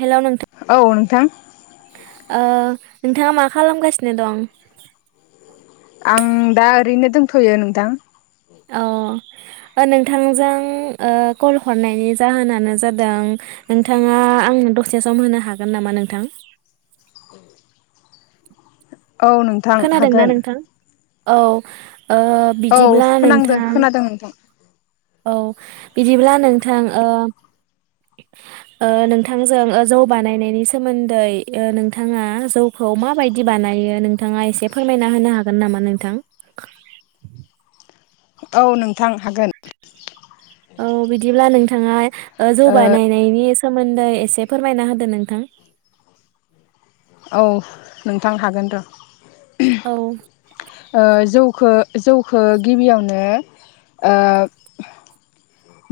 Hello नोंथां औ नोंथां ओ नोंथाङा मा खालामगासिनो दं? आं दा ओरैनो दंथ'यो नोंथां [inaudible] नोंथांजों ओ कल हरनायनि जाहोनानो जादों नोंथाङा आंनो दसे सम होनो हागोन नामा नोंथां? औ नोंथां खोनादोंना हागोन। नोंथां औ ओ औ बिदिब्ला खोनांदों नोंथां खोनादों नोंथां औ बिदिब्ला नोंथां ओ ओ नोंथांजों ओ जौ बानायनायनि सोमोन्दै ओ नोंथाङा जौ खौ माबायदि बानायो नोंथाङा एसे फोरमायना होनो हागोन नामा नोंथां? [inaudible] औ नोंथां हागोन। औ बिदिब्ला नोंथाङा ओ जौ बानायनायनि सोमदै सोमोन्दै एसे फोरमायना होदो नोंथां? औ नोंथां हागोन र' औ ओ जौखो जौखो गिबियावनो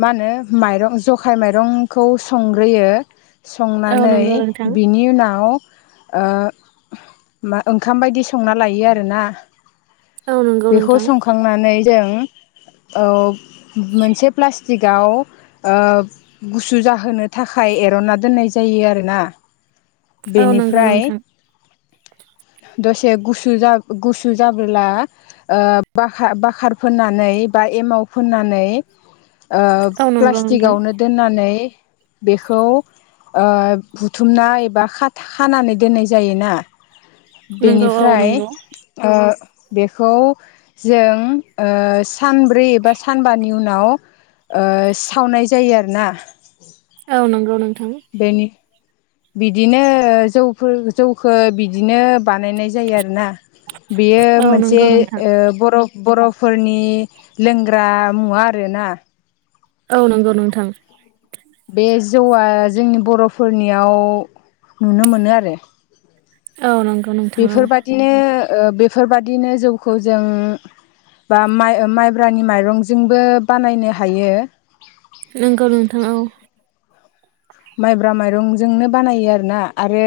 मा होनो माइरं जखाय माइरंखौ संग्रोयो औ संनानै नंगौ नोंथां बिनि उनाव ओ मा ओंखाम बायदि संना लायो आरोना औ नंगौ बेखौ नोंथां संखांनानै जों औ मोनसे प्लास्टिकआव गुसु जाहोनो थाखाय एर'ना दोननाय जायो आरोना औ नंगौ बेनिफ्राय नोंथां [unintelligible] दसे गुसु जा गुसु जाबोला बाखार बाखार फोननानै बा एमाव फोननानै औ नंगौ नोंथां प्लास्टिकआवनो दोननानै बेखौ बुथुमनाय एबा खानानै दोननाय जायोना नंगौ औ बेनिफ्राय नंगौ बेखौ जों सानब्रै एबा सानबानि उनाव ओ सावनाय जायो आरोना औ नंगौ नं बेनि बिदिनो जौफोर जौखौ बिदिनो बानायनाय जायो आरोना बेयो औ मोनसे नंगौ नोंथां बर' बर'फोरनि लोंग्रा मुवा आरोना औ नंगौ नोंथां बे जौआ जोंनि बर'फोरनियाव नुनो मोनो आरो औ नंग बेफोरबादिनो बेफोरबाददिनो जौखौ जों बा माइ माइब्रानि माइरंजोंबो बानायनो हायो नंगौ नोंथां औ माइब्रा माइरंजोंनो बानायो आरोोना आरो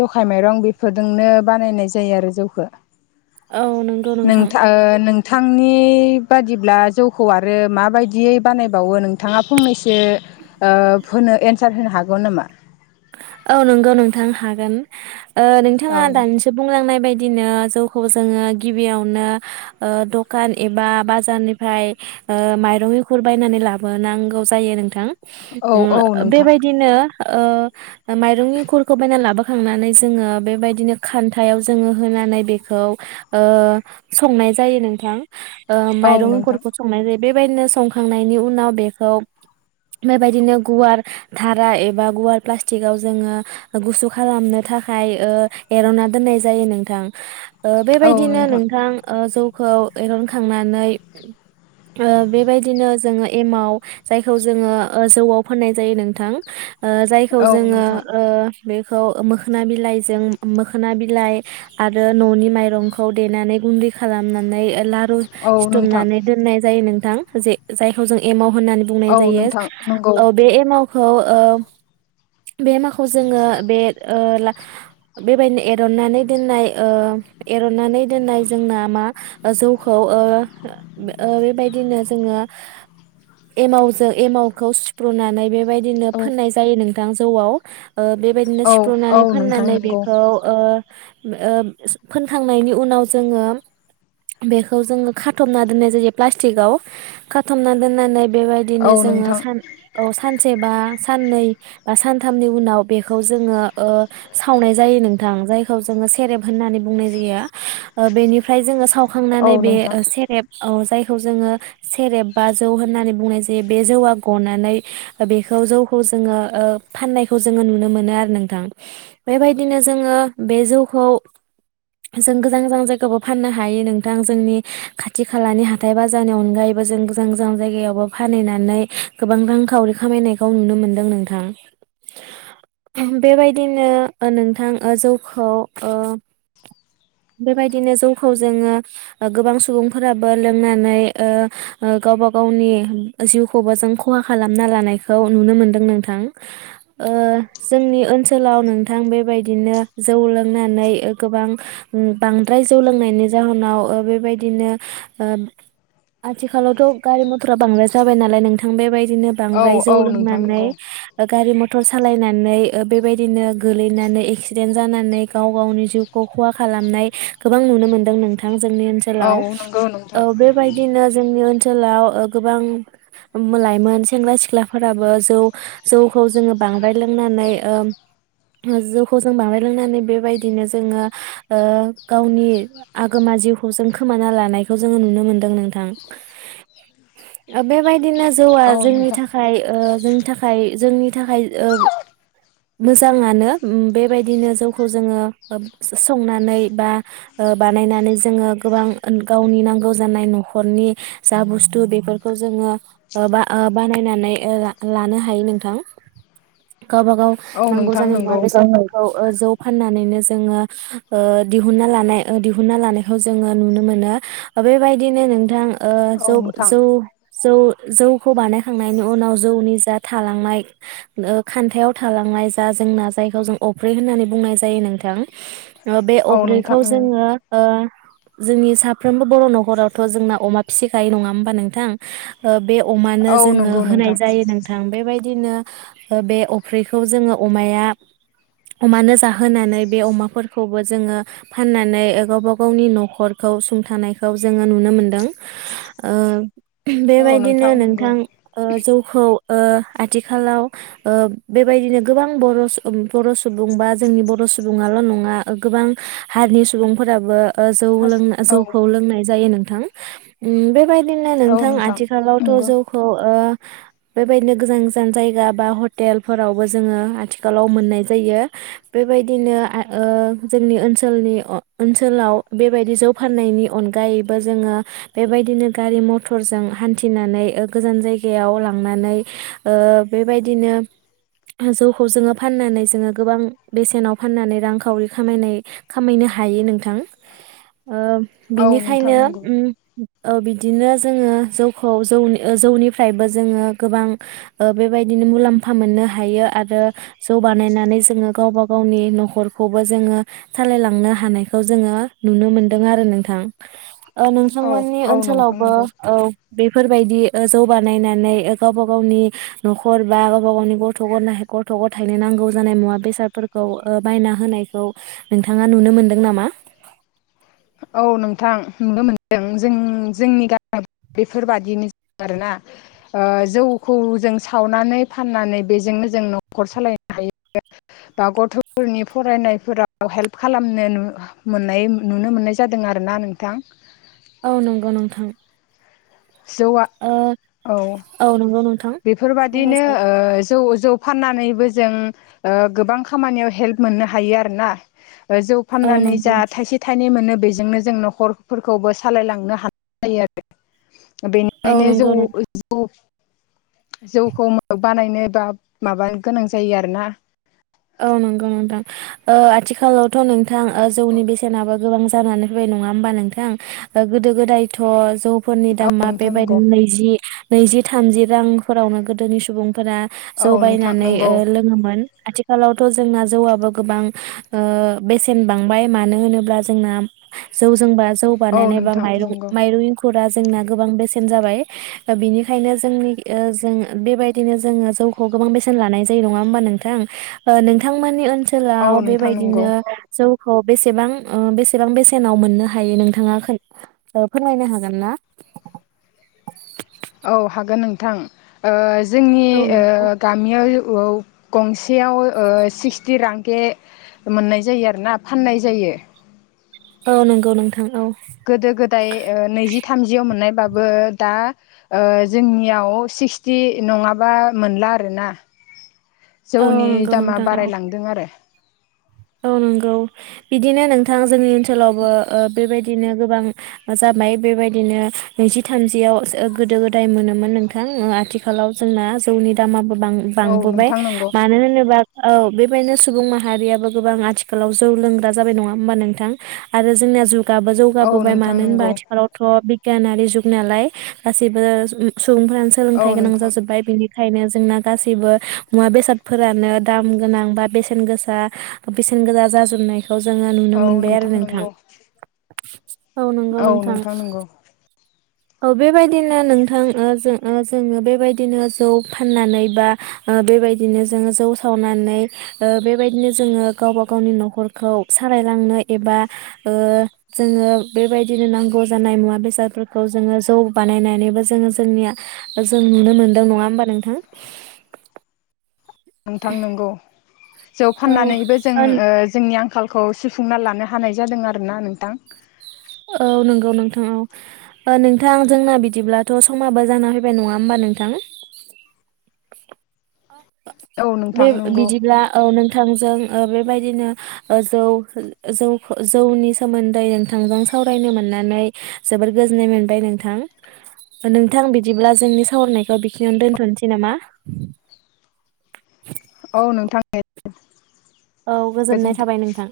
जखाय माइरं बेफोरजोंनो बानायनाय जायो आरो जौखो औ नंगौ नोंथां नोंथा नों थांनि बादिब्ला जौखौ आरो माबायदियै बानायबावो नोंथाङा फंनैसो होनो एन्सार होनो हागौ नामा औ नंगौ नोंथां हागोन औ नोंथाङा दानिसो बुंलांनाय बायदि बिदिनो जौखौ जोङो गिबियावनो दखान एबा बाजारनिफ्राय माइरं इखुर बायनानै लाबोनांगौ जायो नोंथां औ औ नोंथां बेबायदिनो माइरंनिंखुरखौ बायनानै लाबोखांनानै जोङो बेबायदिनो खान्थायाव जोङो होनानै बेखौ संनाय जायो नोंथां औ नोंथां माइरंफोरखौ संनाय जायो बेबायदिनो संखांनायनि उनाव बेखौ बेबायदिनो गुवार धारा एबा गुवार प्लास्टिकाव जोङो गुसु खालामनो थाखाय एर'ना दोननाय जायो नोंथां ओ बेबायदिनो नोंथां ओ जौखौ एरनखांनानै ओ बेबायदिनो जोङो एमाव जायखौ जोङो ओ जौआव फाननाय जायो नोंथां ओ खौ औ जोङो नोंथां ओ बेखौ मोखोना बिलाइजों मोखोना बिलाइ आरो न'नि माइरंखौ देनानै गुन्दै खालामनानै लारु औ नोंथां सिथुमनानै दोननाय जायो नोंथां जे जायखौ जों एमाव होननानै बुंनाय औ जायो। नोंथां नंगौ ओ बे एमावखौ ओ बे माखौ जोङो बे ओ ला बेबायदिनो एरननानै दोननाय ओ एरनानै दोननाय जोंना मा ओ जौखौ ओ-ओ बेबायदिनो जों ङो एमावजों एमावखौ सुफ्रुनानै बे बेबायदिनो औ फोननाय जायो नोंथां जौआव ओ बेबायदिनो औ औ सिफ्रुनानै नोंथां फोननानै नंगौ बेखौ ओ ओ फोनखांनायनि उनाव जोङो बेखौ जोङो खाथबना दोननाय जायो प्लास्टिकआव खाथबना दोननानै औ बेबायदिनो जोङो नोंथां सान औ सानसे बा साननै बा सानथामनि उनाव बेखौ जोङो ओ सावनाय जायो नोंथां जायखौ जोङो सेरेब होननानै बुंनाय ज [inaudible] ओ बेनिफ्राय जोङो औ सावखांनानै बे नोंथां सेरेब ओ जायखौ जोङो सेरेब बा जौ होननानै बुंनाय जायो बे जौआ गनानै बेखौ जौ खौ जोङो ओ फाननायखौ जोङो नुनो मोनो आरो नोंथां बेबायदिनो जोङो बे जौखौ जों गोजान गोजान जायगायावबो फाननो हायो नोंथां जोंनि खाथि खालानि हाथाय बाजारनि अनगायैबो जों गोजान गोजान जायगायावबो फानहैनानै गोबां रांखावरि खामायनायखौ नुनो मोनदों नोंथां। [unintelligible] बेबायदिनो नोंथां ओ जौखौ ओ बेबायदिनो जौखौ जोङो गोबां सुबुंफोराबो लोंनानै ओ-ओ गावबा गावनि जिउखौबो जों खहा खालामना लानायखौ नुनो मोनदों नोंथां। ओ जोंनि ओनसोलाव नोंथां बेबायदिनो जौ लोंनानै गोबां बांद्राय जौ लोंनायनि जाहोनाव ओ बेबायदिनो ओ आथिखालावथ' गारि मथरा बांद्राय जाबाय नालाय नोंथां बेबायदि नो औ बांद्राय जौ औ नोंथां लोंनानै नंगौ ओ गारि मथर सालायनानै बेबायदिनो गोलैनानै एक्सिडेन्ट जानानै गाव गावनि जिउखौ खहा खालामनाय गोबां नुनो मोनदों नोंथां। जोंनि औ ओनसोलाव नंगौ ओ नोंथां बेबायदिनो जोंनि ओनसोलाव गोबां लायमोन सेंग्रा सिख्लाफोराबो जौ जौखौ जोङो बांद्राय लोंनानै ओ जौखौ जों बांद्राय लोंनानै बेबायदिनो जोङो ओ गावनि आगोमा जिउखौ जों खोमाना लानायखौ जोङो नुनो मोनदों नोंथां। बे बायदिनो जौआ औ जोंनि नोंथां थाखाय ओ जोंनि थाखाय जोंनि थाखाय ओ मोजाङानो बेबायदिनो जौखौ जोङो संनानै बा बानायनानै जोङो गोबां गावनि नांगौ जानाय न'खरनि जा बुस्थु बेफोरखौ जोङो ओ-ओ बानायनानै ला-ला लानो हायो नोंथां। गावबागाव औ नांगौ नोंथां जानाय मुवा नंगौ बेसादफोरखौ जौ फाननानैनो जोङो ओ दिहुनना लानाय दिहुनना लानायखौ जोङो नुनो मोनो। बेबायदिनो नोंथां औ जौ नोंथां जौ जौ जौखौ बानायखांनायनि उनाव जौनि जात थालांनाय खान्थायाव थालांनाय जा जोंना जायखौ जों अफ्रि होननानै बुंनाय जायो नोंथां। बे औ नोंथां अफ्रिखौ उम जोङो ओ जोंनि साफ्रोमबो बर' न'खरावथ' जोंना अमा फिसिखायो नङा होमबा नोंथां ओ बे अमानो औ जोङो नंगौ होनाय नोंथां जायो नोंथां। बेबायदिनो बे अफ्रिखौ जोङो अमाया अमानो जाहोनानै बे अमाफोरखौबो जोङो फाननानै गावबा गावनि न'खरखौ औ सुंथानायखौ जोङो नुनो मोनदों ।ओ औ बेबायदिनो नंगौ नोंथां ओ जौखौ ओ आथिखालाव ओ बेबायदिनो गोबां बर' बर' सुबुं बा जोंनि बर' सुबुङाल' नङा गोबां हारिनि सुबुंफोराबो ओ जौ हास लों औ जौखौ लोंनाय जायो नोंथां। उम बेबाय दि औ नोंथां आथिखालावथ' नंगौ जौखौ ओ बेबायदिनो गोजान गोजान जायगा बा हटेलफोरावबो जोङो आथिखालाव मोननाय जायो। बे बेबायदिनो आ ओ जोंनि ओनसोलनि ओनसोलाव बेबायदि जौ फाननायनि अनगायैबो जोङो बेबायदिनो गारि मथरजों हान्थिनानै ओ गोजान जाय गायाव लांनानै ओ बेबायदिनो जौखौ जोङो फाननानै जोङो गोबां बेसेनाव फाननानै रांखावरि खामायनाय खामायनो हायो नोंथां ।ओ औ नोंथां बिनिखायनो नंगौ उम ओ बिदिनो जोङो जौखौ जौनि जौनिफ्रायबो जोङो गोबां ओ बेबायदिनो मुलाम्फा मोननो हायो आरो जौ बानायनानै जोङो गावबा गावनि न'खरखौबो जोङो सालायलांनो हानायखौ जोङो नुनो मोनदों आरो नोंथां । ओ औ नोंथांमोननि औ नोंथां ओनसोलावबो नंगौ औ बेफोरबायदि ओ जौ बानायना नै ओ गावबा गावनि न'खर बा गावबा गावनि गथ' गनाय गथ' ग थायनो नांगौ जानाय मुवा बे सातफोरखौ ओ बायना होनायखौ नोंथाङा नुनो मोनदों नामा? औ नोंथां नुनो मोनदों जों जोंनि गामि बेफोरबादिनो आरोना । ओ जौखौ जों सावनानै फाननानै बेजोंनो जों न'खर सालायनो हायो बा गथ'फोरनि फरायनायफोराव हेल्प खालामनो नु मोननाय नु नुनो मोननाय जादों आरोना नोंथां । औ नंगौ नोंथां । जौआ औ नंगौ नोंथां बेफोरबादिनो बुंनायसाय ओ जौ जौ फाननानैबो जों ओ गोबां खामानियाव हेल्प मोननो हायो आरोना । जौ औ फाननानै नंगौ जा थाइसे थाइनै मोनो बेजोंनो जों न'खरफोरखौबो सालायलांनो हानाय जायो आरो । औ बेनिखायनो जौ नंगौ जौ जौखौ बानायनोबा माबानो गोनां जायो आरोना । औ नंगौ नोंथां ओ आथिखालावथ' नोंथां ओ जौनि बेसेनाबो गोबां जानानै फैदों नङा होनबा नोंथां ओ गोदो गोदायथ' जौफोरनि औ दामा नोंथां नंगौ बेबायदिनो नैजि नैजि थामजि रांफोरावनो गोदोनि सुबुं फोरा औ जौ नोंथां बायनानै नंगौ ओ लोङोमोन ।आथिखाल थिखालावथ' जोंना जौआबो गोबां ओ बेसेन बांबाय मानो होनोब्ला जोंना जौजोंबा जौ औ बानायनाय बा नोंथां माइरं नंगौ माइरं इंखु फोरा जोंना गोबां बेसेन जाबाय बेनिखायनो जोंनि ओ जों बेबायदिनो जोङो जौखौ गोबां बेसेन लानाय जायो नङा होमबा नोंथां? ओ नोंथांमोननि औ ओनसोलाव नोंथां नंगौ बेबायदिनो जौ खौ बेसेबां ओ बेसेबां बेसेनाव मोननो हायो नोंथाङा खोन ओ फोरमायनो हागोन ना? [inaudible] औ हागोन नोंथां ओ जोंनि औ ओ नंगौ गामियाव औ गंसेयाव सिक्सटि रांके मोननाय जायो आरोना फाननाय जायो । के [unintelligible] औ नंगौ नोंथां औ । गोदो गोदाय ओ नैजि थामजियाव मोननायबाबो दा ओ जोंनियाव सिक्सटि नङाबा मोनला आरोना । [inaudible] औ जौनि नंगौ दामा नोंथां औ बारायलांदों आरो । औ नंगौ बिदिनो नोंथां जोंनि ओनसोलावबो ओ बेबायदि दिनो गोबां जाबाय बेबायदिनो नैजि थामजियावसो गोदो गोदाय मोनोमोन नोंथां। उम आथिखालाव जोंना जौनि दामाबो औ बां-बांबोबाय नोंथां नंगौ मानो होनोबा औ बेबायदिनो सुबुं माहारियाबो गोबां आथिखालाव जौ लोंग्रा जाबाय नङा होमबा नोंथां आरो जोंनिया जुग गाबो औ जौगाबोबाय नोंथां मानो होनबा नंगौ आथिखालावथ' बिगियानारि जुग नालाय गासैबो [inaudible] सुबुंफोरानो औ सोलोंथाइ गोनां नोंथां जाजोब्बाय बिनि खायनो जोंना गासैबो मुवा बेसादफोरानो दाम गोनां बा बेसेन गोसा बेसेन गोजा जाजोबनायखौ जोङो नुनो औ मोनबाय आरो नोंथां। नंगौ औ नंगौ नोंथां। औ बेबायदिनो नोंथां ओ जो जोङो बेबायदिनो जौ फाननानै बा ओ ओ बेबायदिनो जोङो जौ सावनानै ओ बेबायदिनो जोङो गावबा गावनि न'खरखौ सारा लांनो एबा ओ जोङो बेबायदिनो नांगौ जानाय मुवा बेसादफोर खौ जोङो जौ बानायनानैबो जोङो जोंनिया जों नुनो मोनदों नङा होमबा नोंथां? [inaudible] नोंथां नोंगौ जौ औ फाननानैबो जों ओ जोंनि आं खालखौ सुफुंना लानो हानाय जादों आरो ना नोंथां। औ नंगौ नोंथां औ नोंथां जोंना बिदिब्लाथ' समाबो जाना फैबाय नङा होमबा नोंथां औ [inaudible] बे नोंथां नंगौ बिदिब्ला औ नों नोंथांजों ओ बेबायदिनो जौ जौ जौनि सोमोन्दै नोंथांजों सावरायनो मोननानै जबोद गोजोननाय मोनबाय नोंथां। नोंथां बिदिब्ला जोंनि सावरायनायखौ बेखिनियावनो दोन्थ'नोसै नामा? [inaudible] औ नोंथां [inaudible] औ गोजोननाय गोजोन्थों थाबाय नोंथां।